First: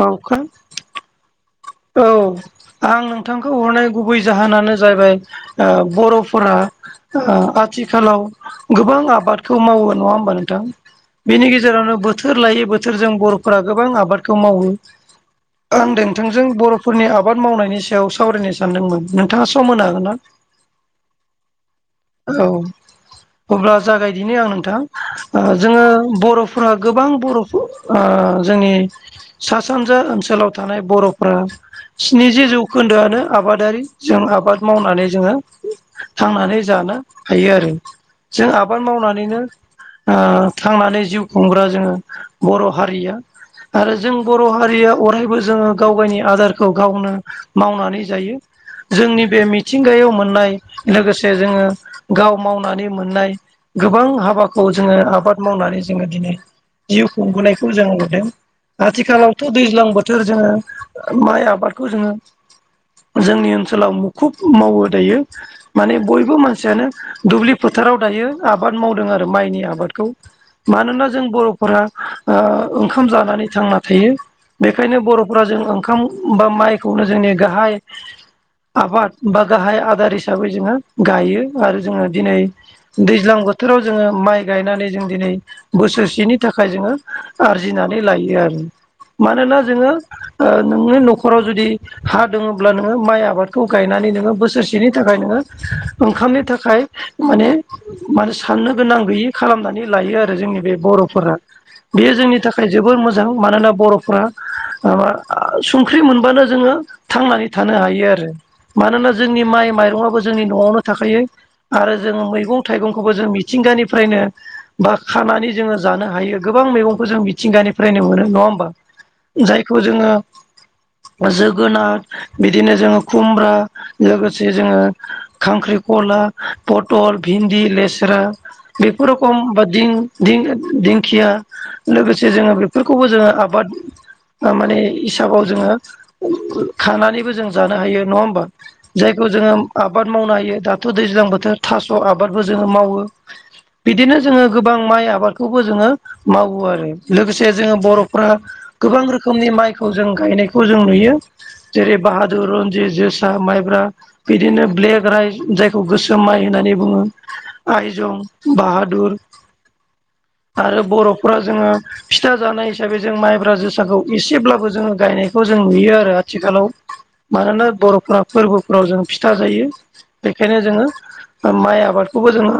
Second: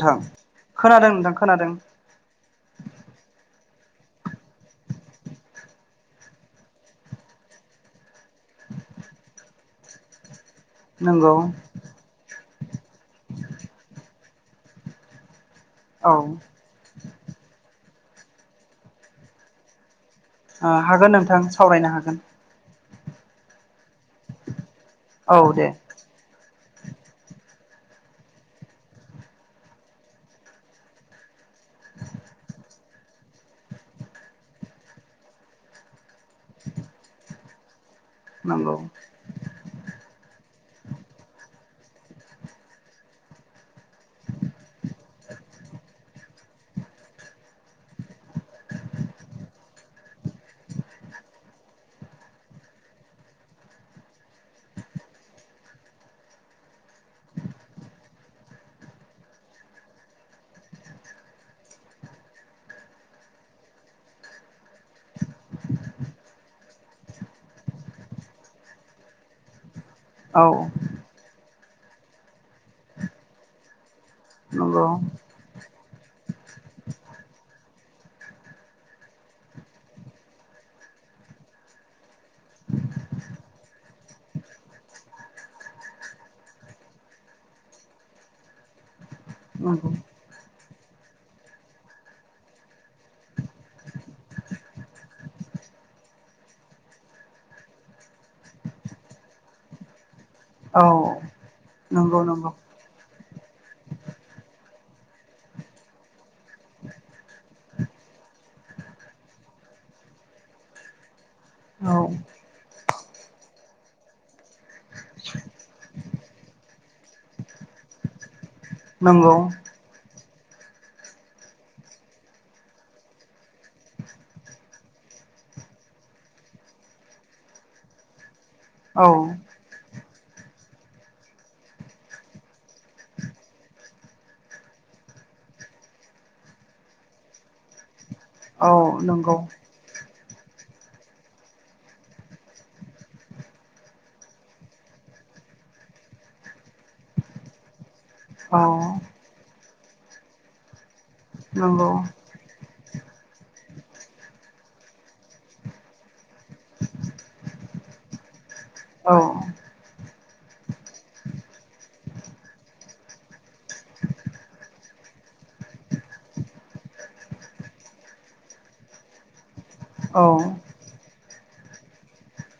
औ खोनादों नोंथां खोनादों। औ आं नोंथांखौ हरनाय गुबै जाहोनानो जाहैबाय ओ बर'फोरा ओ आथिखालाव गोबां आबादखौ मावो नङा होमबा नोंथां? नंगौ बेनि गेजेरावनो बोथोर लायै बोथोरजों बर'फोरा गोबां आबादखौ मावो। आं औ नोंथांजों बर'फोरनि आबाद मावनायनि सायाव सावरायनो सानदोंमोन नोंथाङा सम होनो हागोनना? आ हागोन नोंथां सावरायनो हागोन औ अब्ला जागायदिनो आं नोंथां औ ओ दे जोङो बर' फोरा गोबां बर'फोर ओ जोंनि सा सानजा ओनसोलाव थानाय बर'फ्रा स्निजि जौखोन्दोआनो आबादारि जों आबाद मावनानै जोङो थांनानै जानो हायो आरो जों नंगौ आबाद मावनानैनो ओ थांनानै जिउ खुंग्रा जोङो बर' हारिया आरो जों बर' हारिया अरायबो जोङो गाव गावनि आदारखौ गावनो मावनानै जायो जोंनि बे मिथिंगायाव मोननाय लोगोसे जोङो गाव मावनानै मोननाय गोबां हाबाखौ जोङो आबाद मावनानै जोङो दिनै जिउ खुंबोनायखौ जों नुदों। आथिखालावथ' दैज्लां बोथोर जोङो माइ आबादखौ जोङो जोंनि ओनसोलाव मुखुब मावो दायो माने बयबो मानसियानो दुब्लि फोथाराव दायो आबाद मावदों आरो माइनि आबादखौ औ मानोना जों बर'फोरा ओ ओंखाम जानानै थांना थायो। नंगौ बेखायनो बर'फोरा जों ओंखाम बा माइखौनो जोंनि गाहाय आबाद बा गाहाय आदार हिसाबै जोंङो गायो आरो जोंङो दिनै दैज्लां बोथोराव जोंङो माइ गायनानै जों दिनै बोसोरसेनि थाखाय जोंङो आरजिनानै लायो आरो मानोना जोंङो नंगौ नोंनि न'खराव जुदि हा दोङोब्ला नोंङो माइ आबादखौ गायनानै नोंङो बोसोरसेनि थाखाय नोंङो ओंखामनि थाखाय माने माने साननो गोनां गैयि खालामनानै लायो आरो जोंनि बे औ बर'फोरा बेयो नंगौ जोंनि नंगौ थाखाय जोबोर मोजां मानोना बर'फ्रा माबा संख्रि मोनबानो जोंङो थांनानै थानो हायो आरो मानोना जोंनि माइ माइरंआबो जोंनि न'आवनो थाखायो आरो औ जों मैगं थाइगंखौबो जों मिथिंगानिफ्रायनो बा खानानै जोंङो जानो हायो गोबां मैगंखौ जों मिथिंगानिफ्रायनो मोनो नंङा होमबा नंगौ बेखौ जोंङो जोगोनार बिदिनो जोंङो खुमब्रा लोगोसे जोंङो खांख्रिखला पटल भिन्दि लेस्रा औ बेफोर रोखम बा दिं दिं-दिंखिया लोगोसे जोंङो बेफोरखौबो जोंङो आबाद माने हिसाबाव जोंङो खांनानैबो जों जानो हायो नंङा होमबा औ नंगौ जोंङो आबाद मावनो हायो दाथ' दैज्लां बोथोर थास' आबादबो जोंङो मावो बिदिनो जोंङो गोबां माइ आबादखौबो जोंङो मावो आरो लोगोसे जोंङो बर'फ्रा औ गोबां रोखोमनि माइखौ जों गायनायखौ जों नुयो नंगौ जेरै बाहादुर रनजित जोसा माइब्रा बिदिनो ब्लेक राइज जायखौ गोसोम माइ होननानै बुङो आइजं, बाहादुर औ आरो बर'फोरा जोंङो फिथा जानाय हिसाबै जों माइब्रा जोसाखौ एसेब्लाबो जोंङो गायनायखौ जों नुयो आरो आथिखालाव मानोना बर'फ्रा फोरबोफोराव जों फिथा जायो। औ बेखायनो नंगौ जोंङो माइ आबादखौबो जोंङो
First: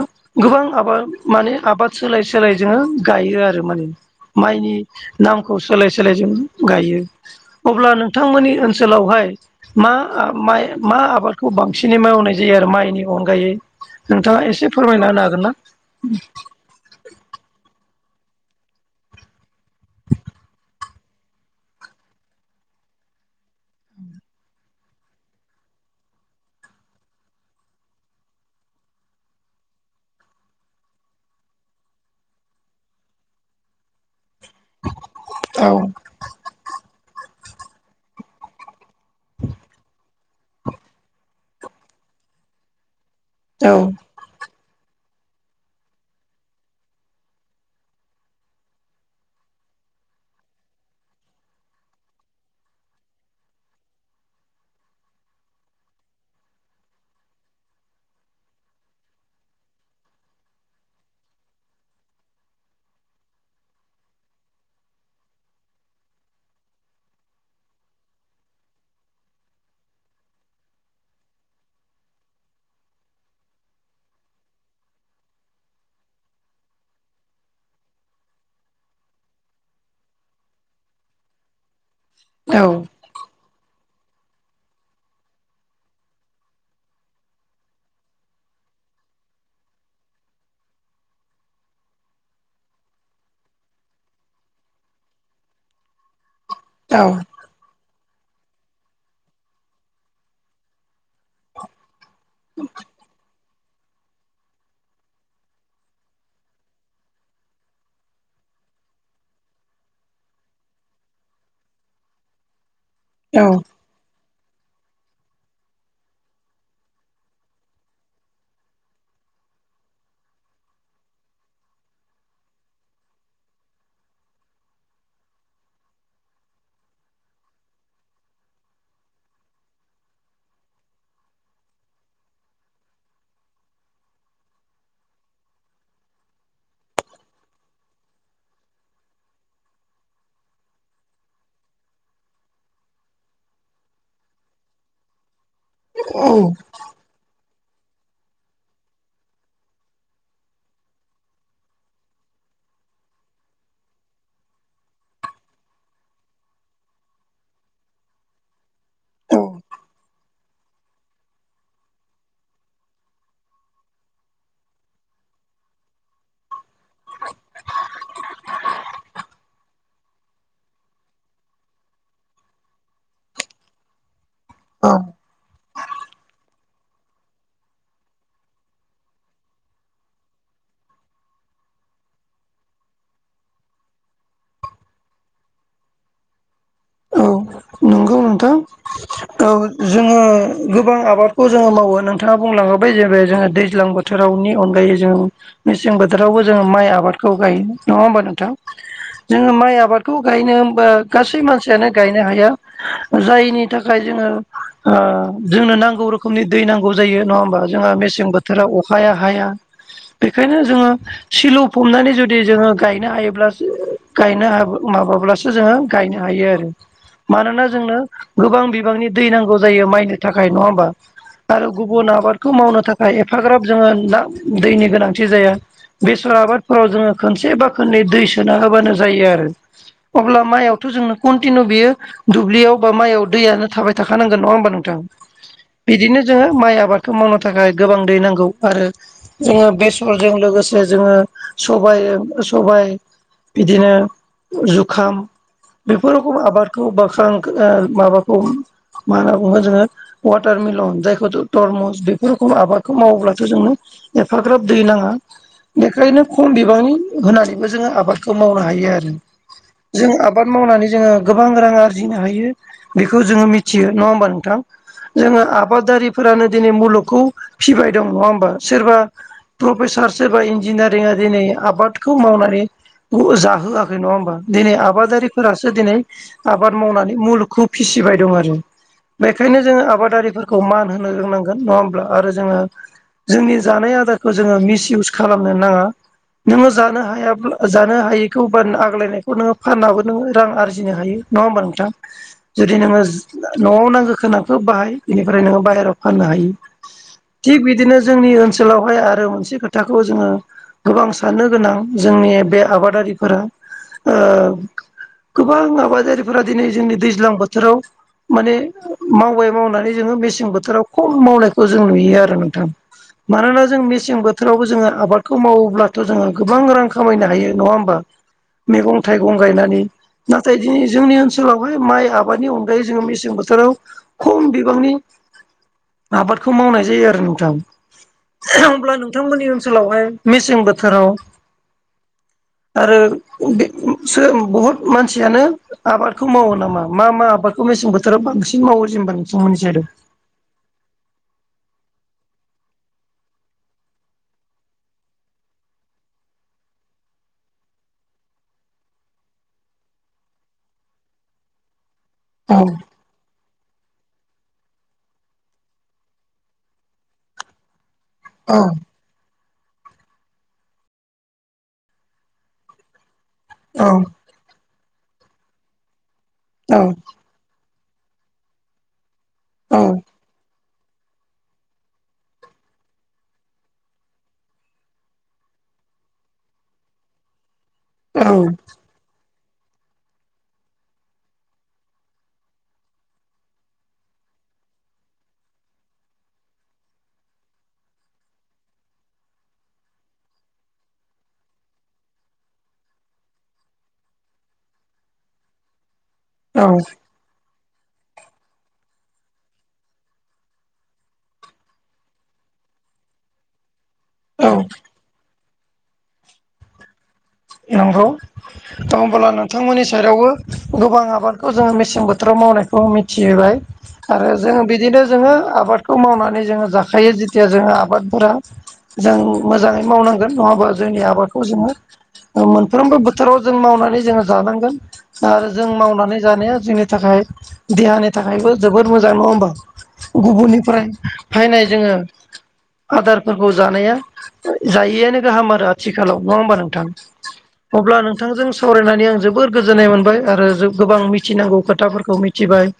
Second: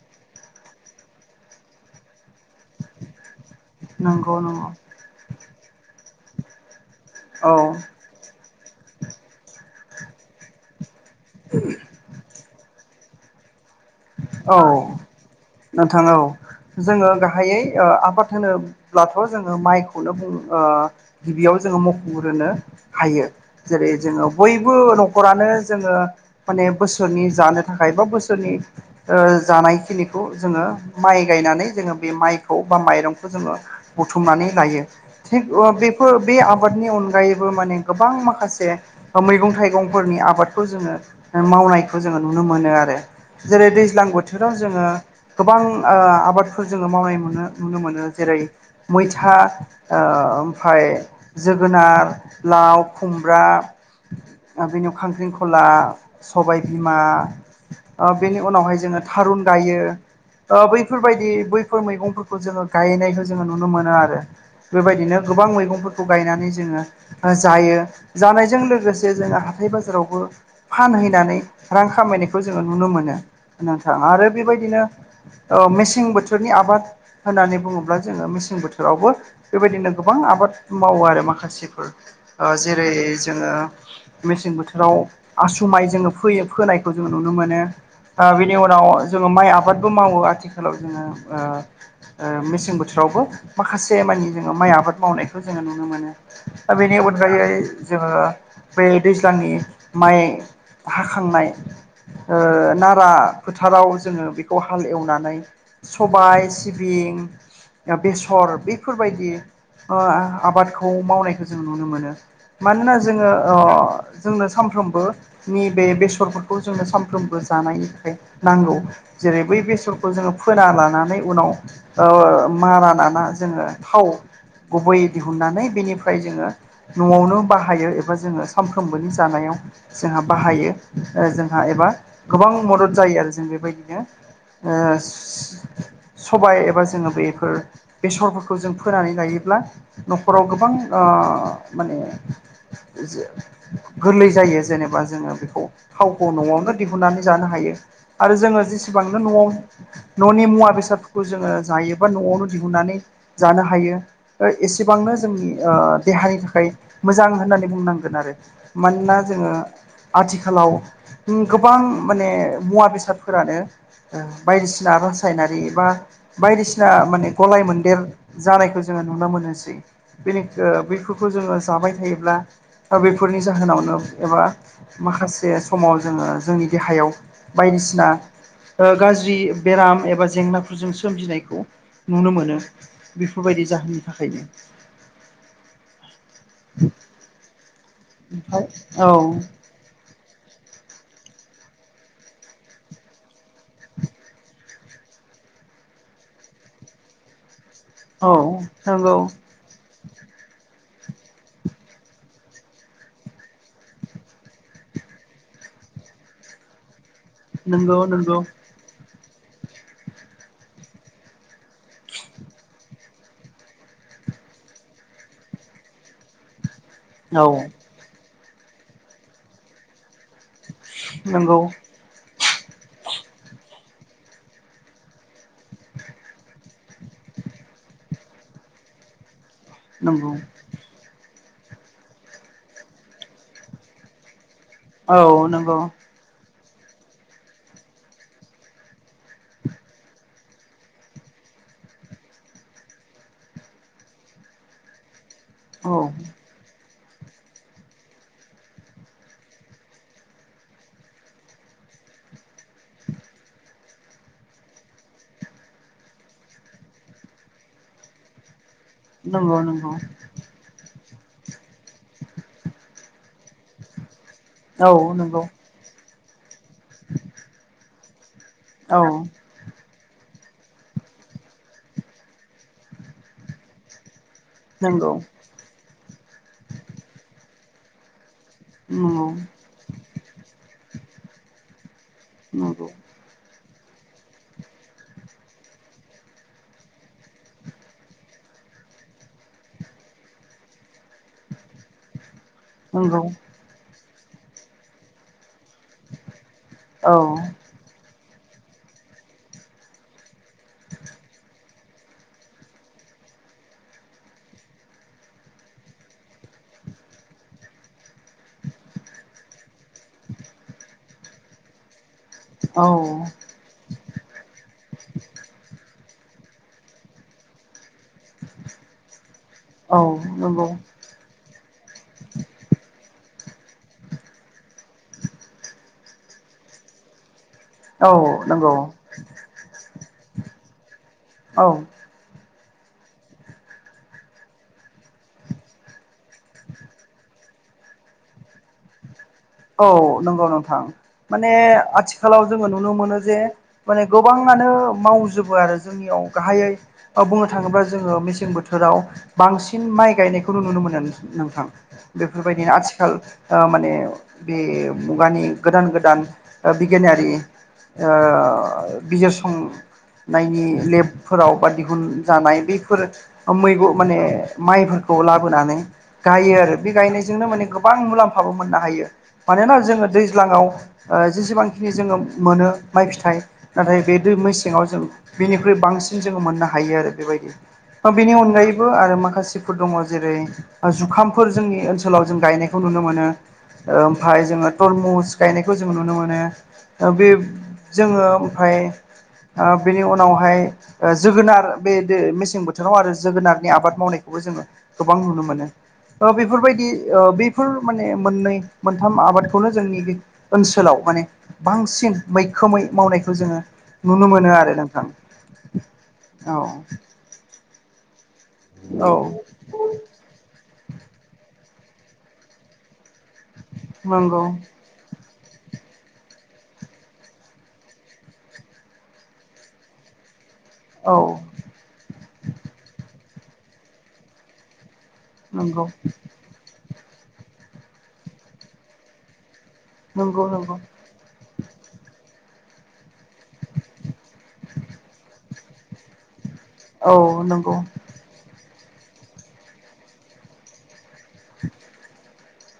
गोबां आबाद माने आबाद सोलाय सोलाय जोंङो गायो आरो माने नंगौ माइनि नामखौ सोलाय सोलाय जों गायो। औ अब्ला नोंथांमोननि ओनसोलावहाय मा मा आबादखौ बांसिनै मावनाय जायो आरो माइनि अनगायै नोंथांङा एसे फोरमायना होनो हागोन ना? जोंङो गाहायै ओ आबाद होनोब्लाथ' जोंङो माइखौनो बुं गिबियाव जोंङो मख'ग्रोनो हाय जेरै जोङो बयबो न'खरानो जोंङो। माने बोसोरनि जानो थाखाय बा बोसोरनि ओ जानायखिनिखौ जोंङो माइ गायनानै जोंङो बे माइखौ बा माइरंखौ जोंङो बुथुमनानै लायो थिग औ बे बे आबादनि अनगायैबो माने गोबां माखासे मैगं थाइगंफोरनि आबादखौ जोंङो मावनायखौ जोंङो नुनो मोनो आरो जेरै औ दै बोथोराव जोंङो गोबां ओ आबादफोर जोंङो मावनाय नुनो मोनो जेरै मैथा ओ ओमफाय जोगोनार लाव खुमब्रा बेनियाव खांख्रिखला सबाय बिमा बेनि ओ उनावहाय जोंङो थारुन गाय। बैफोरबायदि बैफोर मैगंफोरखौ जोंङो गायनायखौ जोंङो नुनो मोनो आरो बेबायदिनो गोबां मैगंफोरखौ गायनानै जोङो जायो जानायजों लोगोसे जोङो हाथाय बाजारावबो फानहैनानै रां खामायनायखौ जोङो नुनो मोनो नोंथां आरो बेबायदिनो मेसें बोथोरनि आबाद होननानै बुङोब्ला जोङो मेसें बोथोरावबो बेबायदिनो गोबां आबाद मावो आरो माखासेफोर औ जेरै जोङो मेसें बोथोराव आसुमाय जोङो फोयो फोनायखौ जोङो नुनो मोनो। ओ बिनि उनाव जोङो माइ आबादबो मावो आथिखालाव जोङो मेसें बोथोरावबो माखासे मानि जोङो माइ आबाद मावनायखौ जोङो नुनो मोनो। दा बेनि अनगायै जोङो बे दैज्लांनि माइ हाखांनाय ओ ना फोथाराव जोङो बेखौ हाल एवनानै सबाय सिबिं बेसर बेफोरबायदि ओ आ -आबादखौ मावनायखौ जों नुनो मोनो मानोना जों जोङो औ अ जोंनो सानफ्रोमबोनि बेे बेसरफोरखौ जोङो सानफ्रोमबो जानायनि नांगौ जेरै बै बेसरखौ जोङो फोना लानानै उनाव ओ मारा नाना जोङो थाव गुबैयै दिहुननानै बेनिफ्राय जोङो न'आवनो बाहायो एबा जोङो सानफ्रोमबोनि जानायाव जोंहा बाहायो जोंहा एबा गोबां मदद जायो आरो जों बेबायदिनो ओस सबाय एबा जोङो बेफोर बेसरफोरखौ जों फोनानै लायोब्ला न'खराव गोबां ओ माने गोरलै जायो जेनेबा जोङो बेखौ थावखौ न'आवनो दिहुननानै जानो हायो आरो जोङो जेसेबांनो न'आव न'नि मुवा बेसादफोरखौ जोङो जायोबा न'आवनो दिहुननानै जानो हायो एसेबांनो जोंनि देहानि थाखाय मोजां होननानै बुंनांगोन आरो। मानोना औ जोङो आथिखालाव गोबां माने मुवा बेसादफोरानो बायदिसिना रासायनारि एबा बायदिसिना माने गलाय मोन्देर जानायखौ जोङो नुनो मोनोसै। बेनि बेफोरखौ जोङो जाबाय थायोब्ला बेफोरनि जाहोनावनो एबा औ माखासे समाव जोङो जोंनि देहायाव बायदिसिना गाज्रि बेराम एबा जेंनाफोरजों सोमजिनायखौ नुनो मोनो। बेफोरबायदि जाहोननि थाखायनो औ नंगौ नोंथां ओमफ्राय औ। जोङो गोबां आबादखौ जोङो मावो नोंथाङा बुंलाङोबाय जे बे जोङो दैज्लां बोथोर बोथोरावनि अनगायै जों मेसें बोथोरावबो जोङो माइ आबादखौ गायो। नङा होमबा औ नोंथां जोङो माइ आबादखौ गायनो होमबा गासै मानसि यानो गायनो हाया जायनि थाखाय जोङो जोंनो नांगौ रोखोम रोखोमनि दै नांगौ जायो नङा होमबा जोंहा नंगौ नंगौ मेसें बोथोरा अखाया हाया बेखायनो जोङो सिलु फबनानै जुदि जोङो गायनो हायोब्लासो गायनो माबाब्लासो जोङो गायनो हायो आरो। औ मानोना जोंनो गोबां बिबांनि दै नांगौ जायो माइ थाखाय नङा होमबा नंगौ आरो गुब गुबुन आबादखौ मावनो थाखाय एफाग्राब जोङो ना दैनि गोनांथि जाया। बेसर आबादफोराव जोङो खनसे बा खोननै दै सोना होबानो जायो आरो। नंगौ अब्ला माइआवथ' जोंनो कन्टिनिउ बियो दुब्लियाव बा माइआव दैयानो थाबाय थाखानांगोन नङा होमबा नों थां औ नंगौ बिदिनो जोङो माइ आबादखौ मावनो थाखाय गोबां दै नांगौ आरो जोङो बेसरजों लोगोसे जोङो सबाय-सबाय बिदिनो जुखाम औ बेफोर रखम आबादखौ बा खां माबाखौ मा होनना बुंगोन जोङो वाटार मिलन जायखौ तरमस बेफोर रोखोम आबादखौ मावोब्लाथ' जोंनो एफाग्राब दै नाङा। बेखायनो खम बिबांनि होनानैबो जोङो आबादखौ मावनो हायो आरो नंगौ नंगौ जों आबाद मावनानै जोङो गोबां रां आरजिनो हायो बेखौ जोङो मिथियो नङा होमबा नोंथां? औ नंगौ औ जोङो नंगौ आबादारिफोरानो दिनै मुलुगखौ फिबाय दं नङा होमबा सोरबा प्रफेसार सोरबा इन्जिनारिंआ दिनै आबादखौ मावनानै जाहोआखै नङा होमबा? दिनै नंगौ आबादारिफोरासो दिनै आबाद मावनानै मुलुगखौ फिसिबाय दं आरो। बेखायनो जोङो आबादारिफोरखौ मान होनो रोंनांगोन नङा होमब्ला आरो जोङो नंगौ जोंनि जानाय आदारखौ जोङो मिस इउस खालामनो नाङा। नोङो जानो हायाब्ला जानो हायिखौ बा आग्लायनायखौ नोङो फाननाबो हर नोङो रां आरजिनो हायो नङा होमबा नोंथां जुदि नोङो नंगौ न'आव नांगौ खोनाखो बाहाय बेनिफ्राय नोङो बायहेरायाव फाननो हायो। औ। थिग बिदिनो जोंनि ओनसोलावहाय आरो मोनसे खोथाखौ जोङो गोबां साननो गोनां। जोंनि बे आबादारिफोरा ओ गोबां आबादारिफोरा दिनै जोंनि दैज्लां बोथोराव माने मावबाय मावनानै जोङो मेसें बोथोराव खम मावनायखौ जों नुयो आरो। नोंथां औ मानोना जों मेसें बोथोरावबो जोङो आबादखौ मावोब्ला थ' जोङो गोबां रां खामायनो हायो नङा होमबा मैगं-थाइगं गायनानै। औ नाथाय नंगौ दिनै जोंनि ओनसोलावहाय माइ आबादनि अनगायै जोङो मेसें बोथोराव खम बिबांनि आबादखौ मावनाय जायो आरो नोंथां औ नंगौ होमब्ला नों नोंथांमोननि ओनसोलावहाय मेसें बोथोराव औ। आरो [unintelligible] बहुत मानसियानो आबादखौ मावो नामा मा मा आबादखौ मेसें बोथोराव बांसिन मावो जेनेबा नोंथांमोननि औ साइडआव नंगौ नोंथां माने आथिखालाव जोङो नुनो मोनो जे माने गोबाङानो मावजोबो आरो जोंनियाव गाहायै औ बुंनो थाङोब्ला जोङो मेसें बोथोराव बांसिन माइ गायनायखौनो नुनो मोनो नोंथां। बेफोरबायदिनो आथिखाल ओ माने बे मुगानि गोदान गोदान ओ बिगियानारि ओ औ बिजिरसं नायनि लेबफोराव बा दिहुनजानाय बैफोर अ मैग' औ माने माइफोरखौ लाबोनानै गायो आरो औ बे गायनाय -जोंनो माने गोबां मुलाम्फाबो मोननो हायो मानोना जोङो औ दैज्लाङाव ओ जेसेबांखिनि जोङो मोनो माइ फिथाइ नाथाय बे दै मेसेङाव जों बेनिख्रुइ बांसिन जोङो मोननो हायो आरो बेबायदि ओ बेनि औ अनगायैबो आरो माखासे -फोर दङ जेरै ओ जुखामफोर जोंनि ओनसोलाव जों गायनायखौ नुनो मोनो। ओमफाय जोङो तरमुस गायनायखौ जों नुनो मोनो बे जोङो ओमफाय ओ बेनि उनावहाय ओ जोगोनार बे बे मेसें बोथोराव आरो जोगोनारनि आबाद मावनायखौबो जोङो गोबां नुनो मोनो। ओ बेफोरबायदि औ ओ बेफोर माने मोननै मोनथाम आबादखौनो जोंनि बे ओनसोलाव माने बांसिन मैखोमै मावनायखौ जोङो नुनो औ मोनो आरो नोंथां औ। नोंगौ दा होमबोब्ला नों औ [unintelligible] बिथांमोननि सायदावबो गोबां आबादखौ जोङो मेसें बोथोराव मावनायखौ मि [unintelligible] आरो नंगौ जों बिदिनो जोङो आबादखौ मावनानै जोङो जाखायो जिथिया जोङो आबादफोरा जों मोजाङै मावनांगौ जों नङाबा जोंनि औ आबादखौ जोङो मोनफ्रोमबो बोथोराव जों मावनानै जोङो जानांगोन। आरो जों नंगौ मावनानै जानाया जोंनि थाखाय देहानि थाखायबो जोबद मोजां नङा होमबा नंगौ नंगौ गुबुननिफ्राय फैनाय जोङो आदारफोरखौ जानाया जायैआनो गाहाम आरो आथिखालाव नङा होमबा नोंथां औ नों अब्ला नोंथांजों सावरायनानै आं जोबोर गोजोननाय मोनबाय आरो गोबां मिथिनांगौ खोथाफोरखौ मिथ थिबाय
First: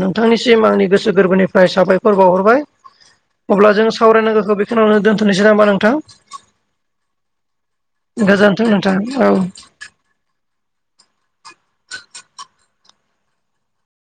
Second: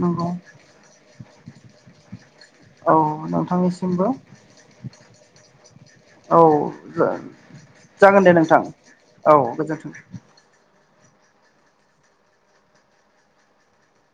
नंगौ नोंथांनिसिम आंनि गोसो गोरबोनिफ्राय साबायखर बावहरबाय औ अब्ला जों नोंथांनिसिमबो सावरायनांगोखो बेखिनियावनो दोन्थ'नोसै नामा नोंथां औ जागोन दे नोंथां औ गोजोन्थों